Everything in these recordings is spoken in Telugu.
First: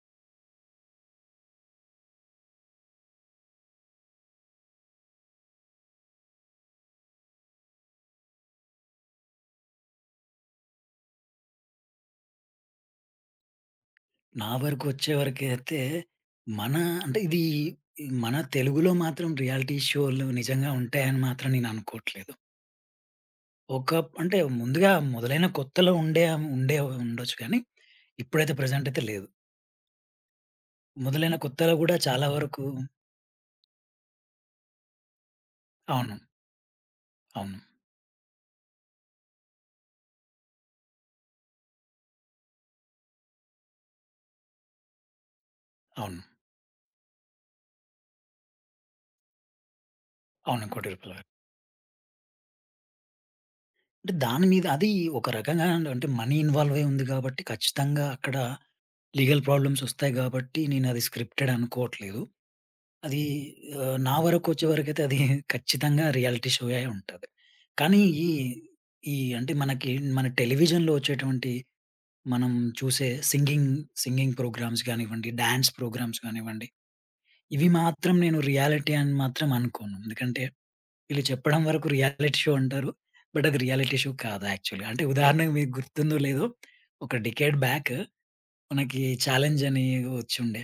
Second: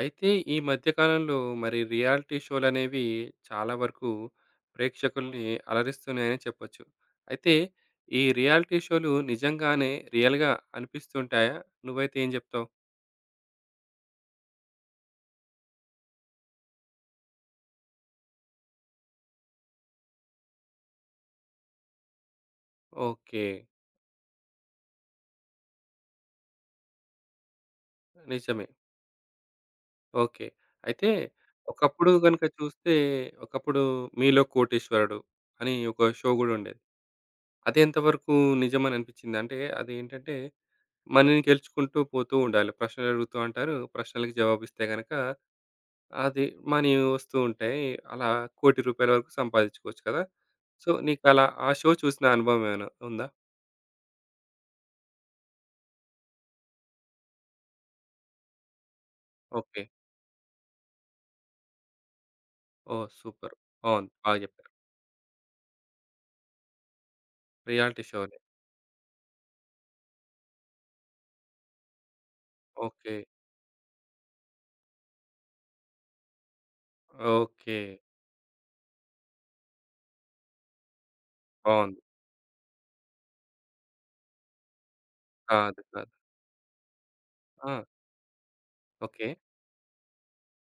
అయితే ఈ మధ్య కాలంలో మరి రియాలిటీ షోలనేవి చాలా వరకు ప్రేక్షకుల్ని అలరిస్తున్నాయని చెప్పొచ్చు. అయితే ఈ రియాలిటీ షో‌లు నిజంగానే రియల్‌గా అనిపిస్తుంటాయా? నువ్వైతే ఏం చెప్తావు? నా వరకు వచ్చేవరకైతే, మన అంటే ఇదీ, మన తెలుగులో మాత్రం రియాలిటీ షో‌లు నిజంగా ఉంటాయని మాత్రం నేను అనుకోట్లేదు. ఓకే. ఒక ప్ అంటే ముందుగా మొదలైన కొత్తలో ఉండే ఆహ్, హ్మ్. ఉండే ఉండొచ్చు కానీ, ఇప్పుడైతే నిజమే. ప్రెజెంటయితే లేదు. ఓకే. అయితే మొదలైన కొత్తలో కూడా ఒకప్పుడు చాలా గనుక వరకు చూస్తే, ఒకప్పుడు 'మీలో కోటీశ్వరుడు' అని ఒక అవును. షో గూడుండేది. అవును. అదెంతవరకు నిజమని అనిపిచ్చింది? అంటే అదేంటంటే మనీ‌ని గెలుచుకుంటూ పోతూ ఉండాలి. ప్రశ్నలడుగుతూ అంటారు. ప్రశ్నలకి జవాబిస్తే గనక అవును. అది మనీ వస్తూ ఉంటాయి. అలా 1,00,00,000 రూపాయలు వరకు సంపాదిచ్చుకోవచ్చు కదా! అవును. 1,00,00,000 సో రూపాయలు. నీకలా ఆ షో చూసిన అనుభవం ఏమైనా ఉందా? అంటే దాని మీద అది ఒక రకంగాండ్ అంటే మనీ ఇన్వాల్వ్ అయుంది కాబట్టి ఖచ్చితంగా అక్కడ లీగల్ ప్రాబ్లమ్స్ ఓకే. వస్తాయి గాబట్టి నేనది స్క్రిప్టెడ్ అనుకోవట్లేదు. ఓహ్! అది సూపర్ ఆహ్, బావుంది. నా బా వరకు చెప్పారు. వచ్చే వరకు అయితే అది ఖచ్చితంగా రియాలిటీ షో‌ అయుంటది. కానీ రియాలిటీ ఈ, షోని. ఈ అంటే మనకి మన టెలివిజన్‌లో వచ్చేటువంటి, మనం చూసే ఓకే. సింగింగ్, సింగింగ్ ప్రోగ్రామ్స్ గానివ్వండి, డాన్స్ ప్రోగ్రామ్స్ కానివ్వండి, ఇవి ఓకే. మాత్రం నేను రియాలిటీ అని మాత్రం అనుకోను. ఎందుకంటే వీళ్ళు చెప్పడం వరకు బావుంది. రియాలిటీ షో అంటారు. బట్ అది రియాలిటీ షో కాదు. యాక్చువల్‌గా. అంటే ఉదాహరణకి మీకు కాదు. కాదు. గుర్తుందో లేదో, ఒక డికేడ్ ఆ! బ్యాక్ మనకి ఓకే. 'చాలెంజ్' అని వచ్చిండే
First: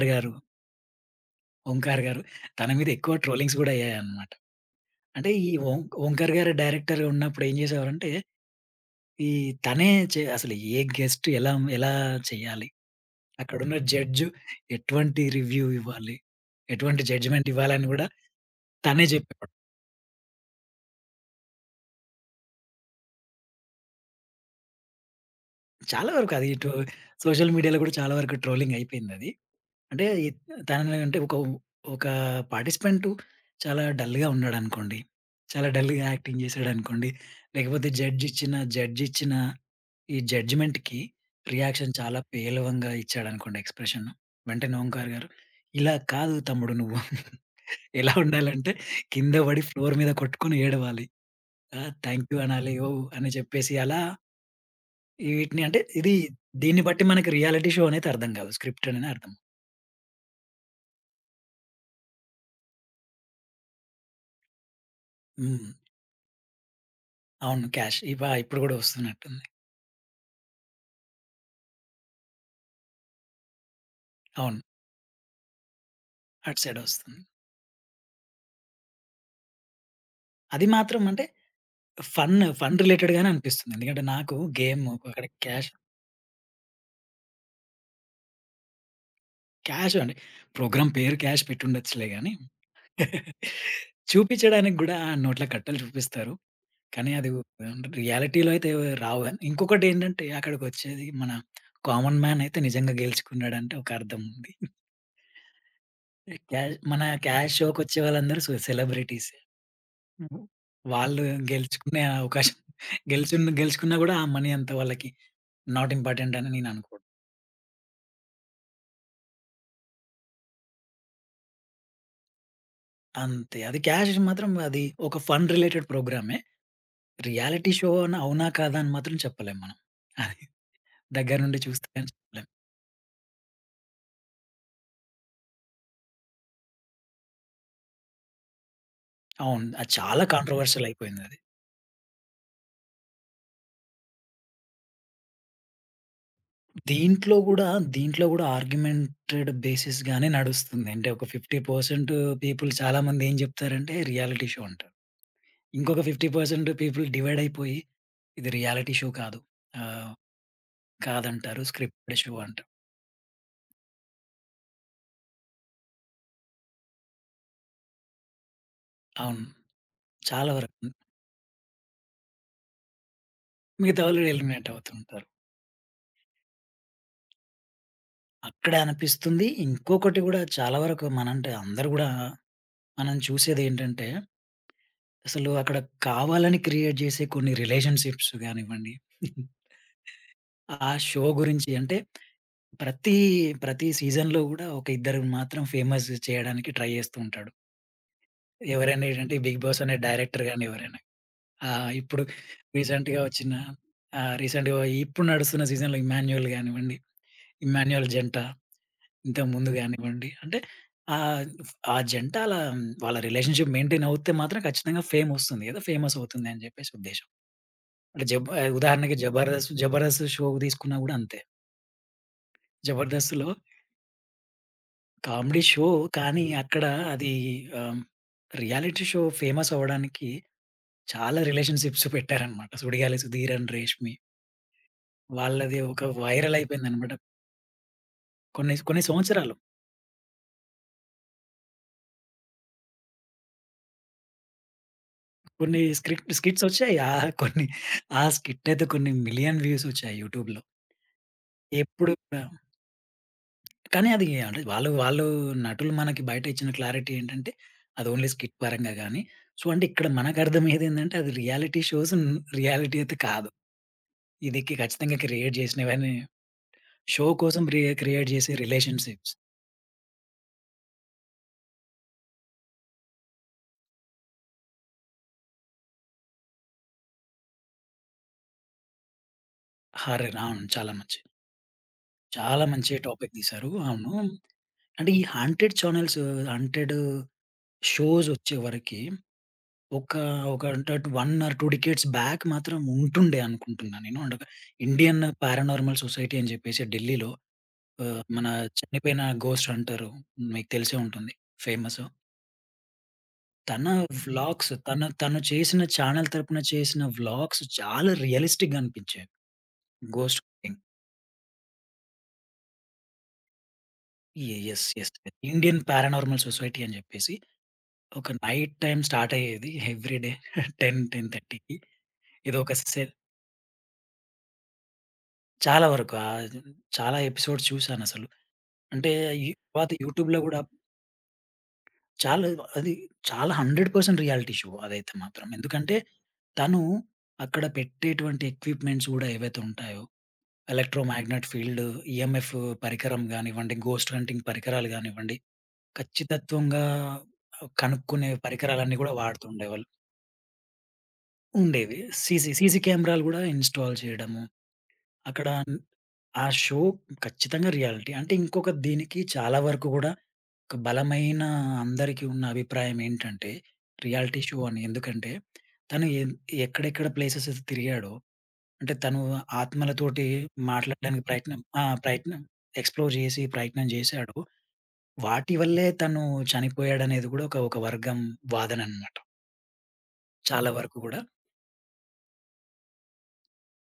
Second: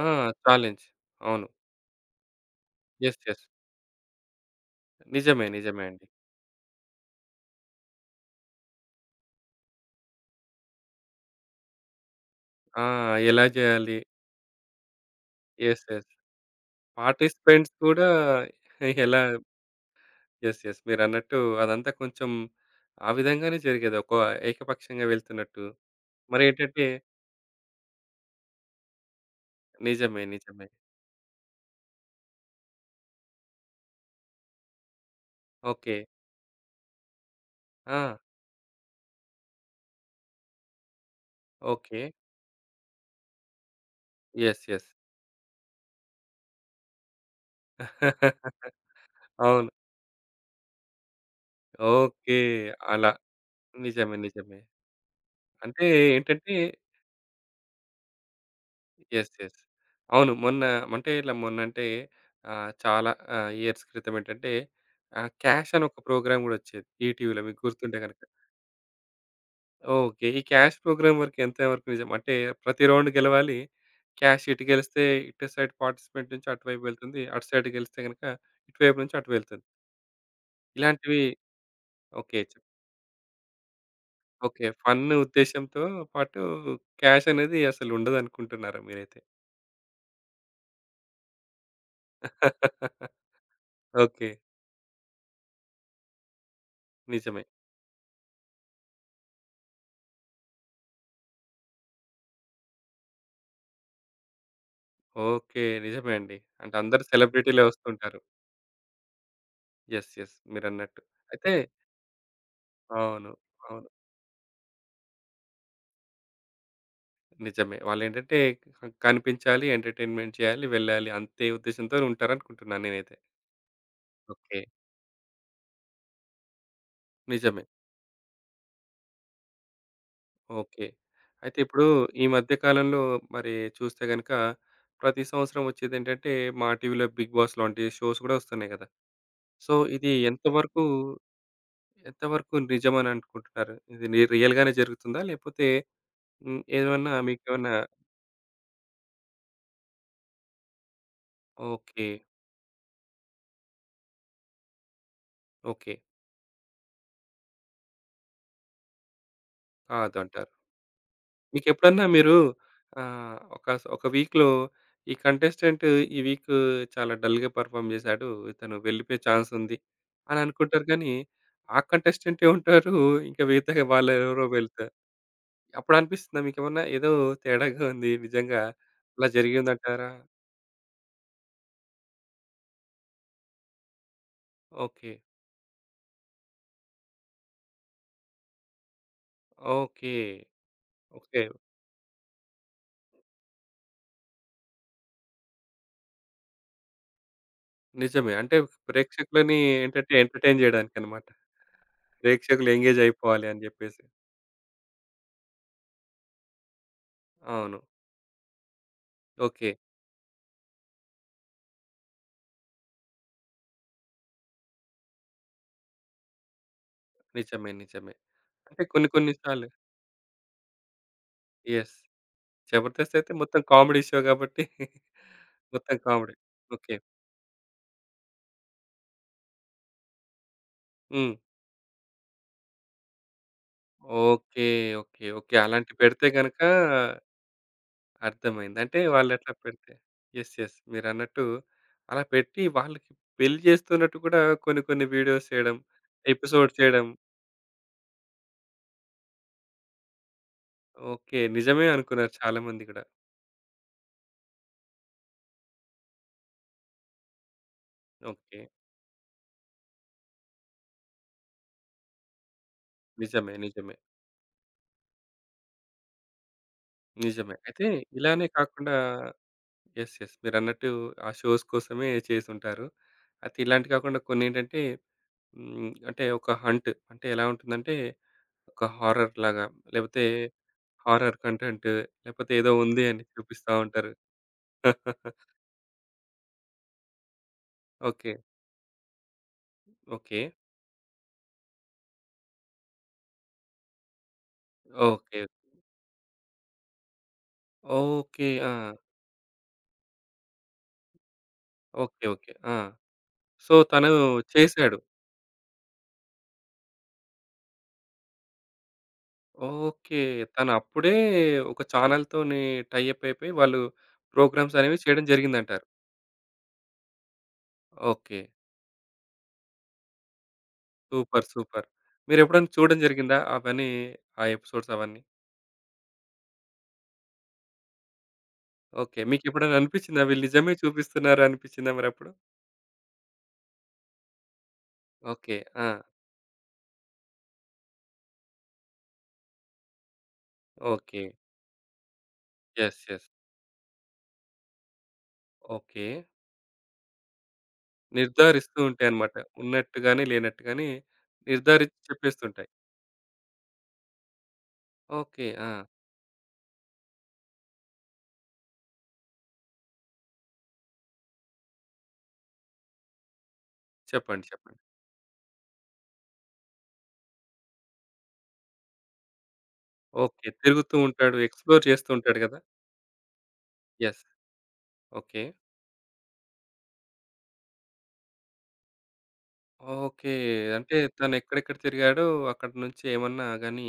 ఆ! గారు. చాలెంజ్, అవును. ఓంకార్ గారు తన మీదెక్కువ యెస్, యెస్. ట్రోలింగ్స్ గూడా అయ్యాయనమాట. అంటే నిజమే. ఈ ఓం నిజమే అండి. ఓంకార్ గారు డైరెక్టర్‌గా ఉన్నప్పుడు ఏం చేసేవారంటే. ఈ తనే చే అసలు ఏ గెస్ట్ ఎలాం ఎలా చెయ్యాలి, ఆ! ఎలా అక్కడున్న జేయాలి? జడ్జు ఎటువంటి రివ్యూ యెస్, యెస్ ఇవ్వాలి, ఎటువంటి పార్టిసిపెంట్స్ జడ్జ్‌మెంటివ్వాలని గూడా కూడా తనే ఎలా చెప్పేవాడు. యెస్ యెస్, మీరన్నట్టు అదంతా కొంచెం ఆ విధంగానే జరిగేదోక ఏకపక్షంగా వెళ్తున్నట్టు చాలా వరకు అది ఇటు మరేంటంటే సోషల్ మీడియాలో గూడా చాలా వరకు ట్రోలింగయిపోయిందది. అంటే నిజమే. నిజమే. తను అంటే ఒక వ్ ఒక పార్టిసిపెంటు చాలా డల్లుగా ఉన్నాడనుకోండి, చాలా ఓకే. డల్లుగా యాక్టింగ్ జేసాడనుకోండి, లేకపోతే ఆ! జడ్జ్ ఇచ్చిన జడ్జ్ ఇచ్చిన ఈ జడ్జిమెంట్‌కి రియాక్షన్ ఓకే. చాలా పేలవంగా ఇచ్చాడనుకోండి ఎక్స్ప్రెషన్ యెస్ వెంటనే యెస్. ఓంకార్ గారు "ఇలా కాదు తమ్ముడు నువ్వు, ఎలా ఉండాలంటే కింద పడి అవును. ఫ్లోర్ మీద కొట్టుకుని ఏడవాలి, ఆహ్ థాంక్ ఓకే. యూ అనాలి" ఏవో అలా. అని చెప్పేసి అలా నిజమే నిజమే. ఈ వీటిని అంటే అంటే ఇదీ ఏంటంటే దీన్ని బట్టి మనకి రియాలిటీ షో అనయితే అర్థం కాదు స్క్రిప్ట్ అననే అర్థం. Yes yes. అవును. మొన్న మంటే ఇలా మొన్నంటే ఆహ్, చాలా ఆహ్, ఇయర్స్ క్రితం ఏంటంటే ఆహ్, హ్మ్. 'క్యాష్' అని ఒక ప్రోగ్రామ్ గూడొచ్చేది. ఈటీవీ‌లో మీకు అవును. గుర్తుంటే 'క్యాష్' ఇప గనక. ఇప్పుడు కూడా వస్తున్నట్టుంది. ఓకే. ఈ 'క్యాష్' ప్రోగ్రామ్ వరకు ఎంతవరకు నిజం? అంటే, ప్రతి రౌండ్ గెలవాలి. క్యాష్ అవును. ఇటు గెలిస్తే, ఇటు సైడ్ పార్టిసిపెంట్ నుంచి అటు అటువైపు సైడొస్తుంది. వెళ్తుంది, అటు సైడ్ గెలిస్తే, గనక ఇటువైపు నుంచి అటు వెళ్తుంది. అది మాత్రం ఇలాంటివి అంటే, ఫన్ ఓకే. చెప్ ఫన్ రిలేటెడ్ గానే అనిపిస్తుంది. ఎందుకంటే నాకు ఓకే. గేమ్ ఫన్ను అక్కడ క్యాష్ ఉద్దేశంతో పాటు క్యాష్ అనేది అసలు ఉండదు అనుకుంటున్నారా మీరైతే? క్యాషు అండి. ప్రోగ్రామ్ పేరు 'క్యాష్' పెట్టి ఉండొచ్చులే గాని, ఓకే. చూపించడానికి కూడా నోట్ల కట్టలు చూపిస్తారు. కానీ, అది నిజమే. వెండ్ రియాలిటీ‌లో అయితే రావు గాని, ఇంకొకటి ఏంటంటే అక్కడికొచ్చేది మన కామన్ మాన్ అయితే నిజంగా గెలుచుకున్నాడు అంటే ఒక అర్థముంది. ఓకే. నిజమే అండి. ఎ అంటే ఎల్ అందరూ మన 'క్యాష్' సెలబ్రిటీ‌లే షో‌కొచ్చే వస్తుంటారు. వాళ్ళందరూ సొ సెలబ్రిటీసే. యెస్. యెస్. హుహు. మీరన్నట్టు. వాళ్ళు అయితే గెలుచుకునే అవకాశం అవును. గెలిచున్న అవును. గెలుచుకున్నా కూడా, ఆ మనీ అంత వాళ్ళకి, నాట్ ఇంపార్టెంట్ అని నేను అనుకో నిజమే. వాళ్ళు ఏంటంటే కనిపించాలి, ఎంటర్‌టైన్‌మెంట్ చేయాలి, వెళ్ళాలి అంతే ఉద్దేశ్యంతో ఉంటారనుకుంటున్నా నేనైతే. అంతే. అది 'క్యాష్‌ది' మాత్రం ఓకే. అది ఒక ఫన్ రిలేటెడ్ ప్రోగ్రామే. నిజమే. రియాలిటీ షోనా, అవునా, కాదా అని మాత్రం చెప్పలేం మనం. అది. ఓకే. దగ్గర అయితే నుండి ఇప్పుడు చూస్తే గాని ఈ చెప్పలేం. మధ్య కాలంలో మరి చూస్తే గనుక, ప్రతి సంవత్సరం వచ్చేది ఏంటంటే మా టీవీ‌లో బిగ్ బాస్ లాంటి షోస్ కూడా వస్తున్నాయి కదా! అవును. సో, అది ఇది చాలా ఎంతవరకు కాంట్రోవర్షియలైపోయిందది. ఎంతవరకు నిజమని అనుకుంటున్నారు? ఇది ని రియల్ గానే జరుగుతుందా? లేకపోతే హ్మ్, ఏమన్నా దీంట్లో గూడా, మీకేమన్నా దీంట్లో గూడా ఆర్గ్యుమెంటెడ్ బేసిస్‌గానే నడుస్తుంది. అంటే, ఒక 50% ఓకే. పీపుల్ చాలామంది ఏం చెప్తారంటే, రియాలిటీ షో అంటారు. ఓకే. ఇంకొక 50% పీపుల్ డివైడైపోయి ఇది రియాలిటీ షో కాదు ఆహ్, కాదు అంటారు. కాదంటారు. మీకెప్పుడన్నా స్క్రిప్ట్‌టెడ్ షో మీరు అంటారు. ఆహ్, ఒక స్ ఒక వీక్‌‌లో ఈ కంటెస్టెంటు ఈ వీకూ చాలా డల్‌గా పెర్ఫార్మ్ చేసాడు. ఇతను వెళ్ళిపోయే అవును. చాన్స్ ఉంది అని చాలా వరకు. అనుకుంటారు గానీ, ఆ కంటెస్టెంట్టే ఉంటారు. ఇంకా మిగతా మిగతా వాళ్ళు వాళ్ళు ఎవరో ఎలిమినేట్ వెళ్తారు. అవుతూంటారు. అప్పుడు అనిపిస్తుందా మీకేమన్నా ఏదో తేడాగా ఉంది నిజంగా అక్కడ ఇలా అనిపిస్తుంది. జరిగింది అంటారా? ఇంకొకటి కూడా చాలా వరకు మన అంటే, అందరూ కూడా మనం చూసేది ఏంటంటే, ఓకే. అసలు అక్కడ కావాలని క్రియేట్ జేసే కొన్ని రిలేషన్‌షిప్స్ గానివ్వండి. ఓకే. ఆ షో ఓకే. గురించి అంటే, ప్రతి, ప్రతి సీజన్‌లో గూడా ఒక ఇద్దరని మాత్రం ఫేమస్ చేయడానికి ట్రై చేస్తూ ఉంటాడు. నిజమే. అంటే ఎవరైనా ఏంటంటే, ఈ ప్రేక్షకులని బిగ్ బాస్ అనే ఎంటర్‌టైన్‌, డైరెక్టర్ ఎంటర్‌టైన్‌ గాని ఎవరైనా. చేయడానికన్నమాట. ఆ! ఇప్పుడు ప్రేక్షకులు ఎంగేజ్ రీసెంట్‌గా అయిపోవాలి వచ్చిన అని జెప్పేసి. ఆహ్, రీసెంట్‌గా ఇప్పుడు నడుస్తున్న సీజన్‌లో ఇమ్మాన్యుయల్ గానివ్వండి, అవును. ఇమ్మాన్యుయల్ జంట. ఇంతకుముందు ఓకే. గానివ్వండి అంటే, ఆద్ ఆ జంటా అలా వాళ్ళ రిలేషన్షిప్ మెయింటైన్ అవుతే మాత్రం ఖచ్చితంగా ఫేమొస్తుంది కదా! ఫేమస్ అవుతుందని చెప్పేసి ఉద్దేశ్యం. నిజమే. నిజమే. అంటే జబ్ ఆహ్, అంటే కొన్ని, ఉదాహరణకి కొన్ని సార్లు జబర్దస్త్ జబర్దస్త్ షో తీసుకున్న కూడా అంతే. యెస్. జబర్దస్త్ అయితే, జబర్దస్త్‌లో మొత్తం కామెడీ షో కాబట్టి కామెడీ షో. మొత్తం కామెడీ కానీ, అక్కడ ఓకే. అది ఆహ్, రియాలిటీ షో ఫేమస్సవ్వడానికి హ్మ్. చాలా రిలేషన్‌షిప్స్ పెట్టారన్నమాట. Sudigali Sudheer and Reshmi. Okay. Okay. Okay. వాళ్ళది అలాంటివి ఒక పెడితే గనక వైరలైపెయిందన్నమాట. కొన్ని అర్థమైంది. అంటే కొన్ని వాళ్ళు ఎట్లా సంవత్సరాలు. పెడితే యెస్. యెస్ మీరన్నట్టు అలా పెట్టి, వాళ్ళకి పెళ్లి చేస్తున్నట్టు కూడా కొన్ని, కొన్ని వీడియోస్ చేయడం, కొన్ని స్కిట్ ఎపిసోడ్ స్కిట్సొచ్చాయి. చేయడం. కొన్ని ఆ స్కిట్టయితే, కొన్ని మిలియన్ వ్యూసొచ్చాయి యూట్యూబ్‌లో. ఓకే. నిజమే ఎప్పుడు అనుకున్నారు పెం చాలా మంది కూడా. కానీ, అది అంటే, వాళ్ళు వాళ్ళు నటులు మనకి బయటిచ్చిన క్లారిటీ ఏంటంటే, అది ఓన్లీ స్కిట్ ఓకే. పరంగా గాని సొ ఇక్కడ మనకు అర్థం అయ్యేది ఏంటంటే, అది రియాలిటీ షోస్ రియాలిటీ అయితే కాదు. నిజమే. నిజమే. ఇది కి ఖచ్చితంగా క్రియేట్ చేసినవన్నీ షో నిజమే. కోసం రీ అయితే క్రియేట్ ఇలానే చేసే కాకుండా రిలేషన్‌షిప్స్. యెస్. యెస్ మీరన్నట్టు ఆ షోస్ కోసమే చేసుంటారు. అయితే ఇలాంటివి కాకుండా కొన్ని ఏంటంటే, హ్మ్, అంటే ఒక హంట్ అంటే, ఎలా ఉంటుందంటే ఒక హారర్ లాగా, లేపోతే హారర్ అవును. చాలా మంచిది. హారర్ కంటెంట్ లేపోతే చాలా ఏదో మంచి ఉంది అని టాపిక్ తీసారు. చూపిస్తా ఉంటారు. అవును. అంటే, ఈ హంటెడ్ చానెల్స్ హంటెడ్ ఓకే. షోసొచ్చేవరకి, ఒక ఓకే. ఒక అనటడ్ 1 ఆర్ 2 డికేడ్స్ బాక్ మాత్రం ఉంటుండే అనుకుంటున్నా నేను. అంటే ఒక, ఇండియన్ ఓకే. పారానార్మల్ సొసైటీ అని జేప్పేసి ఢిల్లీలో. ఆహ్, మన ఓకే. ఆ! చనిపోయిన ఘోస్ట్ హంటరు. మీకు తెలిసే ఉంటుంది. ఫేమసు. ఓకే. ఓకే. ఆ! సో, తన తను వ్లాగ్స్ చేసాడు. తన తన చేసిన చానెల్ తరపున చేసిన వ్లాగ్స్ చాలా రియలిస్టిక్‌గా అనిపించాయి. ఓకే. ఘోస్ట్ తను కింగ్. అప్పుడే ఒక చానెల్ తోని టై అప్ అయిపోయి వాళ్ళు యె ప్రోగ్రామ్స్ యెస్. అనేవి యెస్. చేయడం జరిగింది ఇండియన్ అంటారు. పారానార్మల్ సొసైటీ అని చెప్పేసి, ఒక ఓకే. నైట్ టైమ్ స్టార్ట్ అయ్యేది every day ten ten super, థర్టీ‌కి సూపర్ ఇది మీరెప్పుడైనా ఒక చూడడం సే జరిగిందా అవన్నీ? ఆ ఎపిసోడ్స్ అవన్నీ. చాలా వరకు ఆహ్, జూ చాలా ఎపిసోడ్స్ చూశానసలు. అంటే, ఓకే. ఈ మీకెప్పుడైనా వాతి అనిపిచ్చిందా? యూట్యూబ్‌లో వీళ్ళు గూడా నిజమే చూపిస్తున్నారు అనిపిచ్చిందా మరప్పుడు? చాలేవో, అది చాలా 100% రియాలిటీ షో అదైతే మాత్రం. ఓకే. ఎందుకంటే, ఆ! తనూ అక్కడ పెట్టేటువంటి ఎక్విప్‌మెంట్స్ గూడా ఏవైతే ఉంటాయో, okay. Electromagnet field, EMF yes. Yes. పరికరం గానివ్వండి, ఘోస్ట్ హంటింగ్ పరికరాలు గానివ్వండి, ఓకే. ఖచ్చితత్వంగా ఆహ్, కనుక్కునే నిర్ధారిస్తూ పరికరాలన్నీ గూడా ఉంటాయనమాట. వాడుతూ ఉండేవాళ్ళు. ఉన్నట్టు గానీ, లేనట్టు గానీ, ఉండేవి నిర్ధారించి సీసీ చెప్పేస్తుంటాయి. సీసీ కేమెరాలు గూడా ఇన్‌స్టాల్ చెయడము. ఓకే. అక్కడా న్ ఆ! ఆ షో ఖచ్చితంగా రియాలిటీ. అంటే, ఇంకొక దీనికి చాలా వరకు గూడా ఒక బలమైనా అందరికీ ఉన్న అభిప్రాయమేంటంటే, రియాలిటీ చెప్పండి. షో చెప్పండి. అని. ఎందుకంటే, తను ఎన్ ఎక్కడెక్కడ ప్లేసెసెస్ తిరిగాడో, అంటే, తనూ ఆత్మలతోటి ఓకే. తిరుగుతూ మాట్లాడడానికి ఉంటాడు, ప్రయత్నం ఎక్స్‌ప్లోర్ ఆ! చేస్తూ ఉంటాడు ప్రయత్నం గదా? ఎక్స్‌ప్లోర్ జేసి, ప్రయత్నం యెస్. జేశాడో, ఓకే. వాటి వల్లే తనూ చనిపోయాడనేది గూడా ఒక ఒక వర్గం వాదననమాట. ఓకే. చాలా వరకు అంటే, గూడా. తనెక్కడెక్కడ తిరిగాడో అక్కడ నుంచేమన్నా గానీ,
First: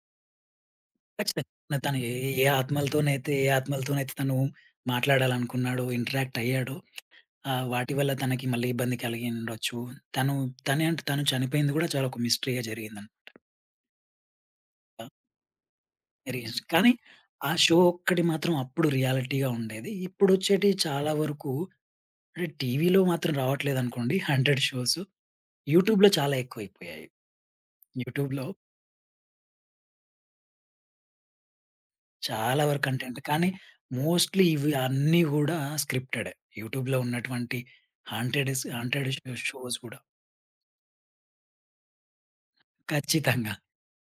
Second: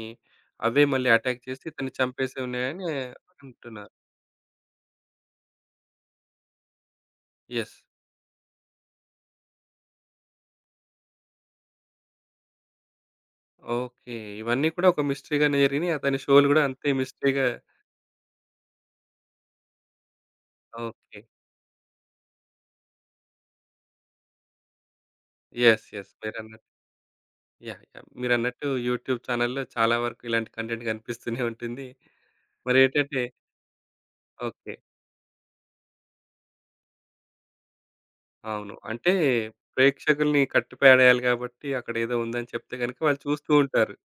అవే మళ్ళీ ఎటాక్ ఖచ్చితంగా. చేసి, న ఇతన్ని తను ఏ చంపేసే ఏ ఉన్నాయని ఆత్మలతోనైతే, ఏ అంటున్నారు. ఆత్మలతోనైతే తను మాట్లాడాలనుకున్నాడో ఇంటరాక్టయ్యాడో, ఆహ్, యెస్. వాటి వల్ల తనకి మళ్ళీ ఇబ్బంది కలిగి ఉండొచ్చు. తను, తనేంటి తను చనిపోయింది గూడా చాలా ఒక మిస్టరీ‌గా జరిగిందంట. ఓకే. ఇవన్నీ కూడా ఒక ఆ! మిస్టరీగానే జరిగినియి. అతని షోలు రియజ్, గూడా అంతే కానీ మిస్టరీగా ఆ షో ఒక్కటి మాత్రం అప్పుడు రియాలిటీగా ఉండేది. ఇప్పుడొచ్చేటియి చాలా ఓకే. వరుకూ అంటే, టీవీలో మాత్రం రావట్లేదనుకోండి, హన్‌టెడ్ షోసు. యెస్, యూట్యూబ్‌లో యెస్. చాలా మీరన్న ఎక్కువైపోయాయి. యాహ్! యాహ్! యూట్యూబ్‌లో మీరన్నట్టూ యూట్యూబ్ ఛానెల్‌లో చాలా వరకు ఇలాంటి కంటెంట్ గనిపిస్తూనే ఉంటుంది. చాలా వరకు కంటెంటే, మరేంటంటే కానీ మోస్ట్‌లీ ఇవి ఓకే. అన్నీ గూడా స్క్రిప్టెడే. యూట్యూబ్‌లో ఉన్నటువంటి హాంటెడెస్ అవును. హాంటెడ్ అంటే, ష్ షోస్ గూడా. ప్రేక్షకులని కట్టిపడేయాలి గాబట్టీ, అక్కడేదో ఉందని చెప్తే గనక వాళ్ళు చూస్తూ ఖచ్చితంగా. ఉంటారు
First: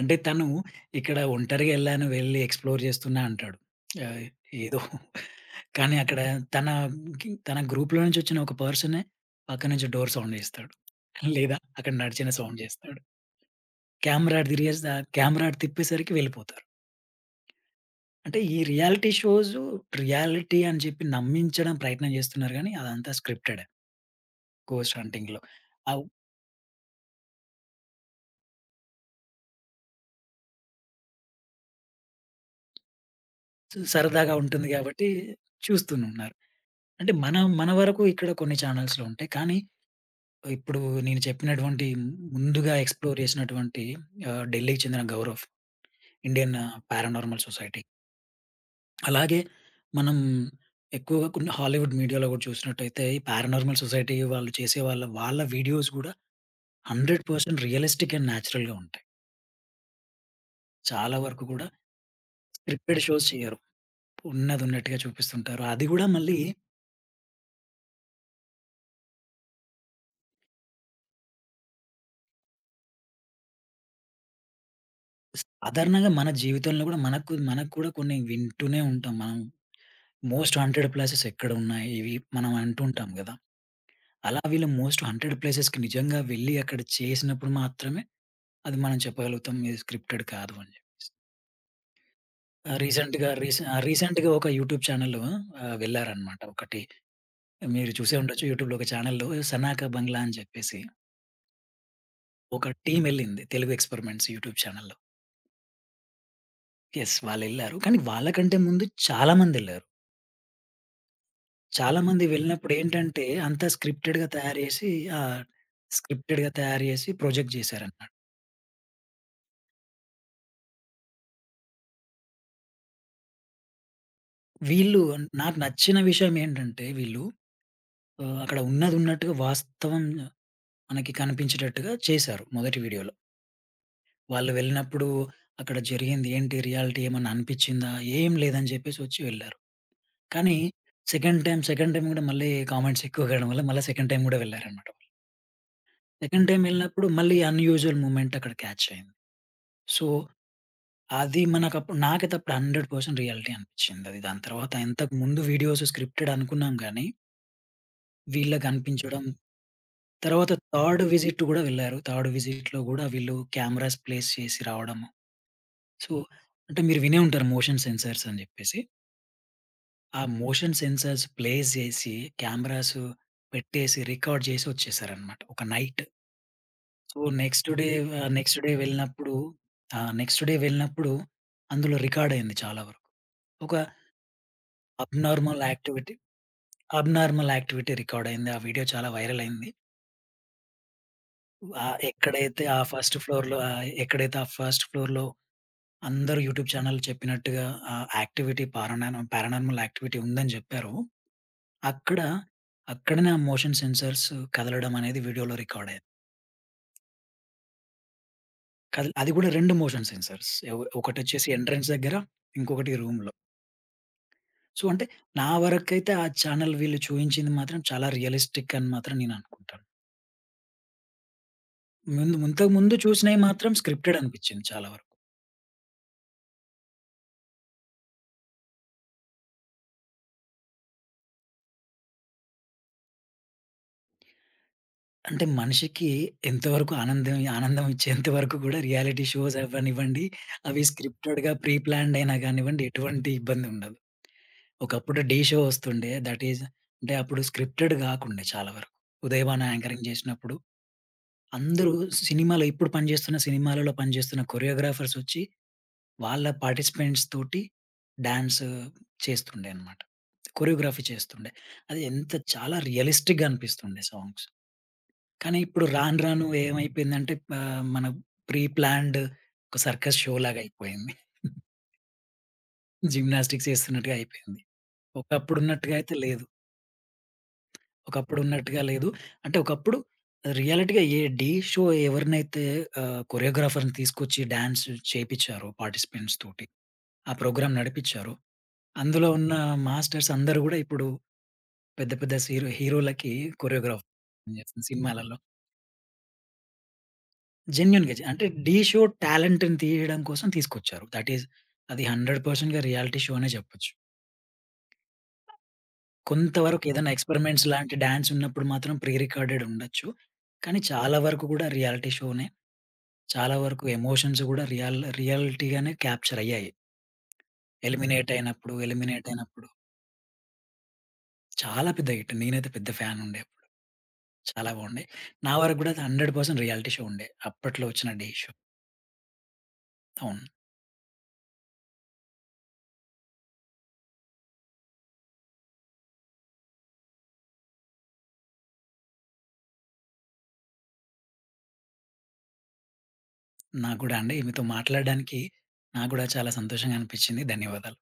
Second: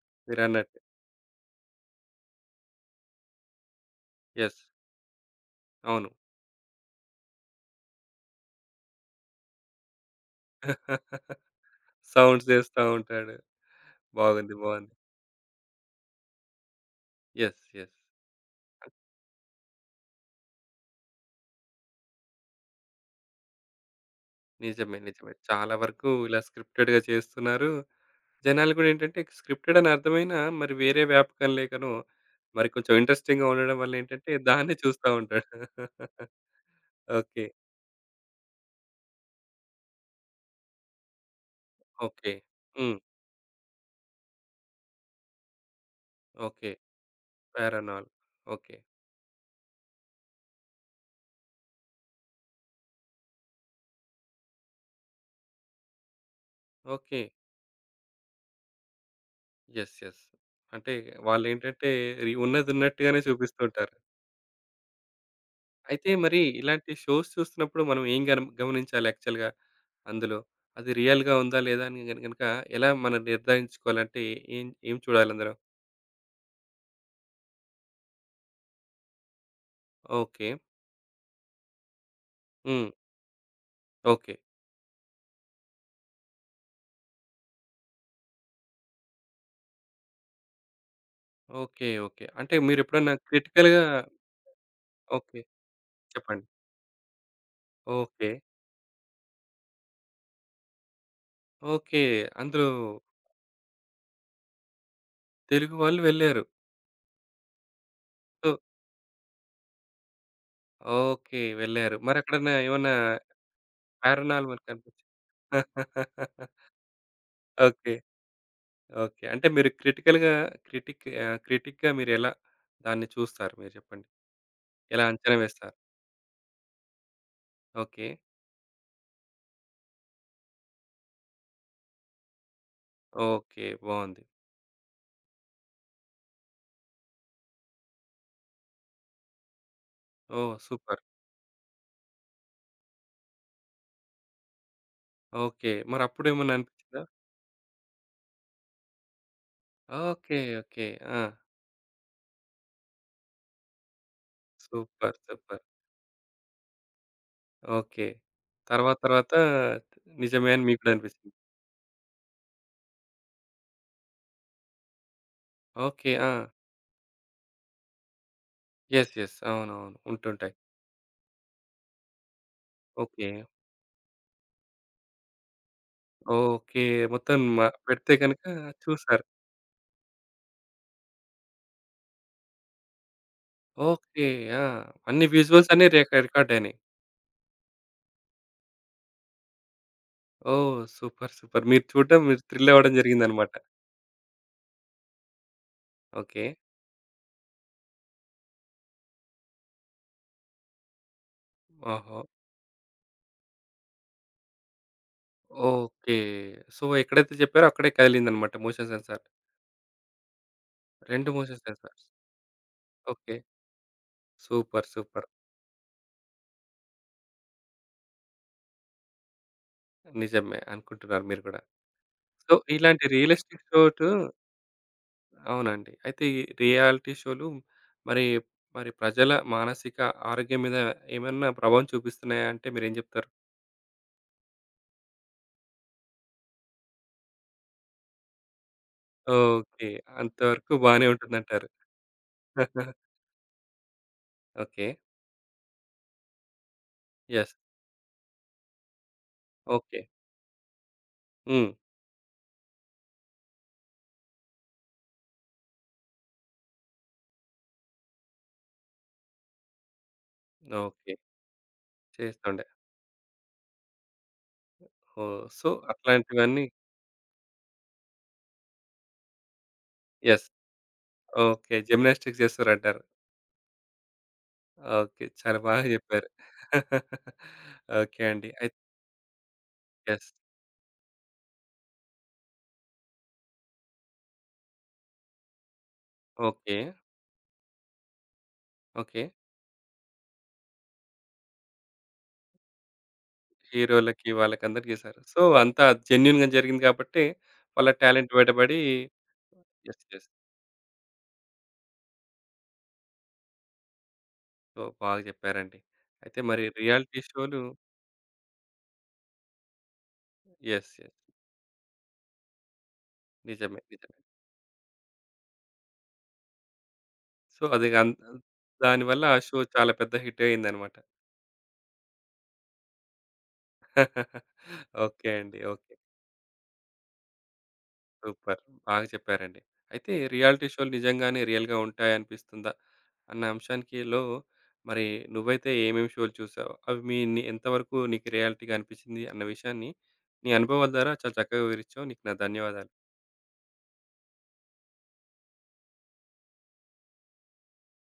అంటే, తనూ మీరన్నట్టు. ఇక్కడ ఒంటరిగెళ్ళాను, వెళ్లి ఎక్స్‌ప్లోర్ జేస్తున్నా అంటాడు. ఆహ్, యెస్. ఏదో. కానీ అవును. అక్కడా తనా తన గ్రూప్‌లో నుంచొచ్చిన ఒక పర్సనే పక్కనుంచి డోర్ సౌండ్ జేస్తాడు. లేదా అక్కడ నడిచిన సౌండ్స్ సౌండ్ జేస్తా జేస్తాడు. ఉంటాడు. కేమెరా అటు బాగుంది. బావుంది. దిరిగేసా కేమెరా అటు తిప్పేసరికి వెళ్ళిపోతారు. యెస్. యెస్. అంటే, ఈ రియాలిటీ షోజు, రియాలిటీ అని జెప్పి నమ్మించడం ప్రయత్నం జేస్తున్నారు గానీ, అదంతా స్క్రిప్టెడే. ఘోస్ట్ నిజమే. నిజమే. హంటింగ్‌లో. చాలా అవు వరకూ ఇలా స్క్రిప్టెడ్‌గా చేస్తున్నారు. జనాలుకు గూడా ఏంటంటే, ఇక స్క్రిప్టెడనర్థమయినా, మరి వేరే వ్యాపకం లేకనో, మరి కొంచెం ఇంట్రెస్టింగ్‌గా ఉండడం చు వల్లేంటంటే, సరదాగా ఉంటుంది దాన్నే గాబట్టీ, చూస్తా ఉంటాడు. చూస్తునున్నారు. అంటే ఓకే. మనం మన వరకు ఇక్కడ కొన్ని ఛానల్స్‌లో ఉంటాయి. కానీ ఆహ్, ఇప్పుడూ నేను చెప్పినటువంటీ ఓకే. ముందుగా హ్మ్. ఎక్స్‌ప్లోర్ జేషినటువంటీ ఆహ్, ఢిల్లీకి చెందిన Gaurav, Indian okay. Paranormal society. Paranormal. Okay. అలాగే మనం ఎక్కువగా కొన్ని హాలీవుడ్ మీడియా‌లో గూడా చూషినట్టయితే, ఈ పారానార్మల్ సొసైటీ వాళ్ళు చేసే వాళ్ళ వాళ్ళ వీడియోస్ గూడా ఓకే. 100% రియలిస్టిక్ అండ్ న్యాచురల్‌గా ఉంటాయి. Yes, yes. అంటే చాలా వరకు కూడా వాళ్లేంటంటే రీ ఉన్నది స్క్రిప్టెడ్ ఉన్నట్టుగానే షోస్ చెయ్యరు. చూపిస్తుంటారు. ఉన్నది ఉన్నట్టుగా చూపిస్తుంటారు. అది కూడా అయితే మళ్ళీ మరి ఇలాంటి షోస్ చూస్తున్నప్పుడు మనం ఏం గన గమనించాలి యాక్చువల్‌గా అందులో? అది రియల్‌గా ఉందా లేదా అని గనక ఎలా మనం నిర్ధారించుకోవాలంటే ఏం, ఏం చూడాలి అందలో? సాధారణంగా మన జీవితంలో కూడా మనకు మనకు కూడా కొన్ని వింటూనే ఉంటాం. మనం ఓకే. మోస్ట్ హాంటెడ్ ప్లేసెస్ ఎక్కడున్నాయి ఇవి మనం అంటూ హ్మ్. ఉంటాం కదా. ఓకే. అలా వీళ్ళు మోస్ట్ హాంటెడ్ ప్లేసెస్‌కి నిజంగా వెళ్లి అక్కడ చేసినప్పుడు మాత్రమే అది మనం చెప్పగలుగుతాం, ఇది స్క్రిప్టెడ్ కాదు అని చెప్పేసి. Okay, okay. అంటే ఆ! మీరెప్పుడైనా రీసెంట్‌గా రీస్ ఆ! క్రిటికల్‌గా రీసెంట్‌గా ఒక యూట్యూబ్ చానెల్ ఓకే. ఆహ్, వెళ్లారన్నమాట చెప్పండి. ఒకటి. మీరు చూసే ఓకే. ఉండొచ్చు యూట్యూబ్‌లో ఒక చానెల్‌లో 'సనాక బంగ్లా' అని చెప్పేసి ఓకే. అందులో ఒక టీమ్ ఎళ్లింది తెలుగు ఎక్స్పెరిమెంట్స్ యూట్యూబ్ చానెల్‌లో. తెలుగు వాళ్ళు వెళ్లారు. యెస్ వాళ్ళేళ్లారు. కానీ సొ వాళ్ళకంటే ముందు చాలా మందెళ్లారు. ఓకే. వెళ్లారు. చాలా మంది మరక్కడన్నా వెళ్ళినప్పుడు ఏమన్నా ఏంటంటే అంతా స్క్రిప్టెడ్‌గా తయారు పారానార్మల్ చేసి, కనిపించ ఆహ్, స్క్రిప్టెడ్‌గా తయారు చేసి ప్రొజెక్ట్ ఓకే, చేసారన్నమాట. ఓకే. అంటే మీరు క్రిటికల్‌గా క్రిటిక్ ఆహ్, క్రిటిక్‌గా మీరు ఎలా దాన్ని చూస్తారు మీరు చెప్పండి. వీళ్ళు ఎలా అంచనా నాకు వేస్తారు? నచ్చిన విషయం ఏంటంటే వీళ్ళు ఓకే. ఆహ్, అక్కడ ఉన్నది ఉన్నట్టుగా వాస్తవం మనకి కనిపించేటట్టుగా చేసారు మొదటి వీడియోలో. ఓకే, బావుంది. వాళ్ళు వెళ్ళినప్పుడు అక్కడ జరిగింది ఏంటి? రియాలిటీ ఏమన్నా అనిపించిందా? ఏమి లేదని చెప్పేసి వచ్చి వెళ్లారు. ఓహ్! కానీ super. Second time, second time కూడా మళ్ళీ కామెంట్స్ ఎక్కువ కావడం వల్ల మళ్ళీ సెకండ్ టైమ్ కూడా వెళ్లారన్నమాట. ఓకే. సెకండ్ మరప్పుడేమన్నా టైమ్ అనిపించిందా? వెళ్ళినప్పుడు మళ్ళీ అన్యూజువల్ మొమెంట్ అక్కడ క్యాచ్ అయింది. So, okay, okay. ఆ! అది మనకప్పు నాకైతే అప్పుడు 100% రియాలిటీ అనిపించింది. దాని తర్వాత ఇంతకు సూపర్, ముందు సూపర్. వీడియోస్ స్క్రిప్టెడ్ అనుకున్నాం గాని ఓకే. వీళ్ళకి తరువాత అనిపించడం. తరువాత నిజమే తర్వాత అని మీకు కూడా థర్డ్ అనిపిచింది. విసిట్ కూడా వెళ్లారు. థర్డ్ విసిట్‌లో కూడా వీళ్ళు కెమెరాస్ ప్లేస్ చేసి రావడము. ఓకే. సో, ఆ! అంటే మీరు వినే ఉంటారు మోషన్ సెన్సార్స్ అని చెప్పేసి. Yes, yes. అవునవును ఆ ఉంటుంటాయి. మోషన్ సెన్సార్స్ ప్లేస్ చేసి కెమెరాస్ ఓకే. పెట్టేసి రికార్డ్ చేసి వచ్చేసారు అన్నమాట ఒక నైట్. ఓకే. సో, మొత్తం మ నెక్స్ట్ డే పెడితే ఆహ్, కనుక నెక్స్ట్ డే చూసారు. వెళ్ళినప్పుడు, ఆహ్, నెక్స్ట్ డే వెళ్ళినప్పుడు అందులో రికార్డ్ అయింది. చాలా వరకు ఒక ఓకే. ఆ! అన్ని అబ్నార్మల్ విజువల్స్ అన్ని రేక యాక్టివిటీ, రికార్డ్ అయినాయి. అబ్నార్మల్ యాక్టివిటీ రికార్డ్ అయింది. ఆ వీడియో చాలా వైరల్ అయింది. ఓహ్! సూపర్, వు సూపర్ మీరు ఆ చూడడం, మీరు ఎక్కడైతే ఆ థ్రిలవ్వడం ఫస్ట్ జరిగిందన్నమాట. ఫ్లోర్‌లో ఆహ్, ఎక్కడైతే ఆ ఫస్ట్ ఫ్లోర్‌లో అందరు ఓకే. యూట్యూబ్ చానెల్ చెప్పినట్టుగా ఆ యాక్టివిటీ పారానార్మ పారానార్మల్ యాక్టివిటీ ఉందని జెప్పారో, అక్కడ ఓహో! అక్కడనే ఆ మోషన్ సెన్సార్స్ కదలడమనేది వీడియో‌లో రికార్డయింది. ఓకే. సో, ఎక్కడైతే జెప్పారో అక్కడే కదిలిందన్నమాట మోషన్ కల్ సెన్సార్. అది కూడా రెండు మోషన్ సెన్సార్స్ ఏవ్ 2 ఒకటోచ్చేసి మోషన్ ఎంట్రెన్స్ సెన్సార్స్. దగ్గర ఇంకొకటి రూమ్‌లో. ఓకే. సో, సూపర్, అంటే సూపర్. నా వరకైతే ఆ చానెల్ వీళ్ళు చూయించింది మాత్రం చాలా రియలిస్టిక్ అని మాత్రం నేను అనుకుంటాను. నిజమే అనుకుంటున్నారు మీరు గూడా. ముందు ముం సో, ఇంతకు ముందు ఇలాంటి చూసినయి రియలిస్టిక్ మాత్రం ఘాట్ స్క్రిప్టెడ్ అనిపిచ్చింది చాలా వరకు. అవునండి. అయితే ఈ రియాలిటీ షోలు మరి, మరి ప్రజల మానసిక ఆరోగ్యం మీద ఏమైనా ప్రభావం చూపిస్తున్నాయాంటే మీరేం జెప్తారు? అంటే, మనిషికి ఎంతవరకు ఆనందం ఆనందమిచ్చేంత వరకు కూడా రియాలిటీ షోస్ ఓకే. అవ్వనివ్వండి అంతవరకు అవి బానే స్క్రిప్టెడ్‌గా ఉంటుందంటారు. ప్రి ప్లాన్డ్ అయినా గానివ్వండి, ఎటువంటి ఇబ్బందుండదు. ఓకే. ఒకప్పుడు 'ఢీ' షో వస్తుండే థటీజ్ అంటే, అప్పుడు యెస్. స్క్రిప్టెడ్ గాకుండే చాలా వరకు. ఉదయబాను ఓకే. యాంకరింగ్ జేసినప్పుడు హ్మ్. అందరూ సినిమాలో ఇప్పుడు పనిచేస్తున్న సినిమాలలో పనిచేస్తున్న కొరియోగ్రాఫర్సొచ్చి వాళ్ళ పార్టిసిపెంట్స్‌తోటి డాన్స్ చేస్తుండే అన్నమాట కొరియోగ్రఫీ ఓకే. చేస్తుండే. అది ఎంత చేస్తుండే. చాలా రియలిస్టిక్‌గా అనిపిస్తుండే సాంగ్స్ ఓహ్! కానీ సో, ఇప్పుడు రాను రాను అట్లాంటివన్నీ ఏమైపేందంటే పా మన ప్రి ప్లాన్డ్ ఒక సర్కస్ యెస్. షో‌లాగాయిపోయింది. ఓకే. జిమ్నాస్టిక్స్ జేస్తరంటారు. జిమ్నాస్టిక్స్ చేస్తున్నట్టుగయిపోయింది. ఓకే. చాలా ఒకప్పుడు బాగా ఉన్నట్టుగా అయితే చెప్పారు. లేదు. ఓకే ఒకప్పుడు అండి. అయి ఉన్నట్టుగా లేదు. అంటే, ఒకప్పుడు యెస్. రియాలిటీ‌గా ఏ 'ఢీ' షో ఎవరినైతే ఆహ్, కొరియోగ్రాఫర్‌ని తీసుకొచ్చి డాన్స్ చేపిచ్చారో పార్టిసిపెంట్స్ తోటి ఓకే. ఆ ప్రోగ్రామ్ నడిపిచ్చారో, ఓకే. అందులో ఉన్న మాస్టర్సందరూ గూడా ఇప్పుడు పెద్ద పెద్ద సిరో హీరో‌లకి కొరియోగ్రాఫర్ హీరో‌లకి పనిచేస్తునారు వాళ్ళకందరికి చేసారు. సినిమాలల్లో. సో, అంతా జెన్యూన్‌గా జరిగింది కాబట్టి వాళ్ళ జెన్యూన్‌గా జా టాలెంట్ అంటే 'డి' బయటపడి షో టాలెంట్‌ని యెస్. తీయడం యెస్. కోసం తీసుకొచ్చారు. దటీస్ అది 100% పర్సెంట్‌గా రియాలిటీ షో అనే జెప్పొచ్చు. ఓహ్! బాగ చెప్పారండి. అయితే కొంత మరి వరకు ఏదన్న రియాలిటీ షో‌లు ఎక్స్పెరిమెంట్స్ లాంటి డాన్స్ ఉన్నప్పుడు మాత్రం ప్రి రికార్డెడ్ ఉండొచ్చు. కానీ, యెస్. చాలా యెస్. వరకు కూడా రియాలిటీ షో‌నే. చాలా నిజమే. వరకు నిజమే. ఎమోషన్స్ కూడా రియల్ రియాలిటీ‌గానే క్యాప్చర్ అయ్యాయి. సో, అదిగం ఎలిమినేట్ అయినప్పుడు దానివల్ల ఎలిమినేట్ ఆ షో అయినప్పుడు చాలా పెద్ద హిట్ అయిందన్నమాట. చాలా పెద్ద హిట్ నేనైతే పెద్ద ఫ్యానుండే అప్పుడు. చాలా బావుండే. ఓకే. నా అండి వరకు కూడా ఓకే. అది 100% రియాలిటీ షో ఉండే అప్పట్లో వచ్చిన 'ఢీ' షో. సూపర్ బాగా చెప్పారండి. అయితే అవును. రియాలిటీ షో‌లు నిజంగానే రియల్‌గా ఉంటాయనిపిస్తుందా? అన్న అంశానికి‌లో మరి నువ్వైతే ఏమేమి షో‌లు చూసావు? అవి మి ని ఎంతవరకు నీకు రియాలిటీ‌గా అనిపిచ్చింది? అన్న విషయాన్ని నీ అనుభవాల ద్వారా చాలా చక్కగా వివరిచ్చావు. నీకు నా ధన్యవాదాలు. నాకు గూడా అండి. మీతో మాట్లాడడానికి నాకు గూడా చాలా సంతోషంగా అనిపిచ్చింది. ధన్యవాదాలు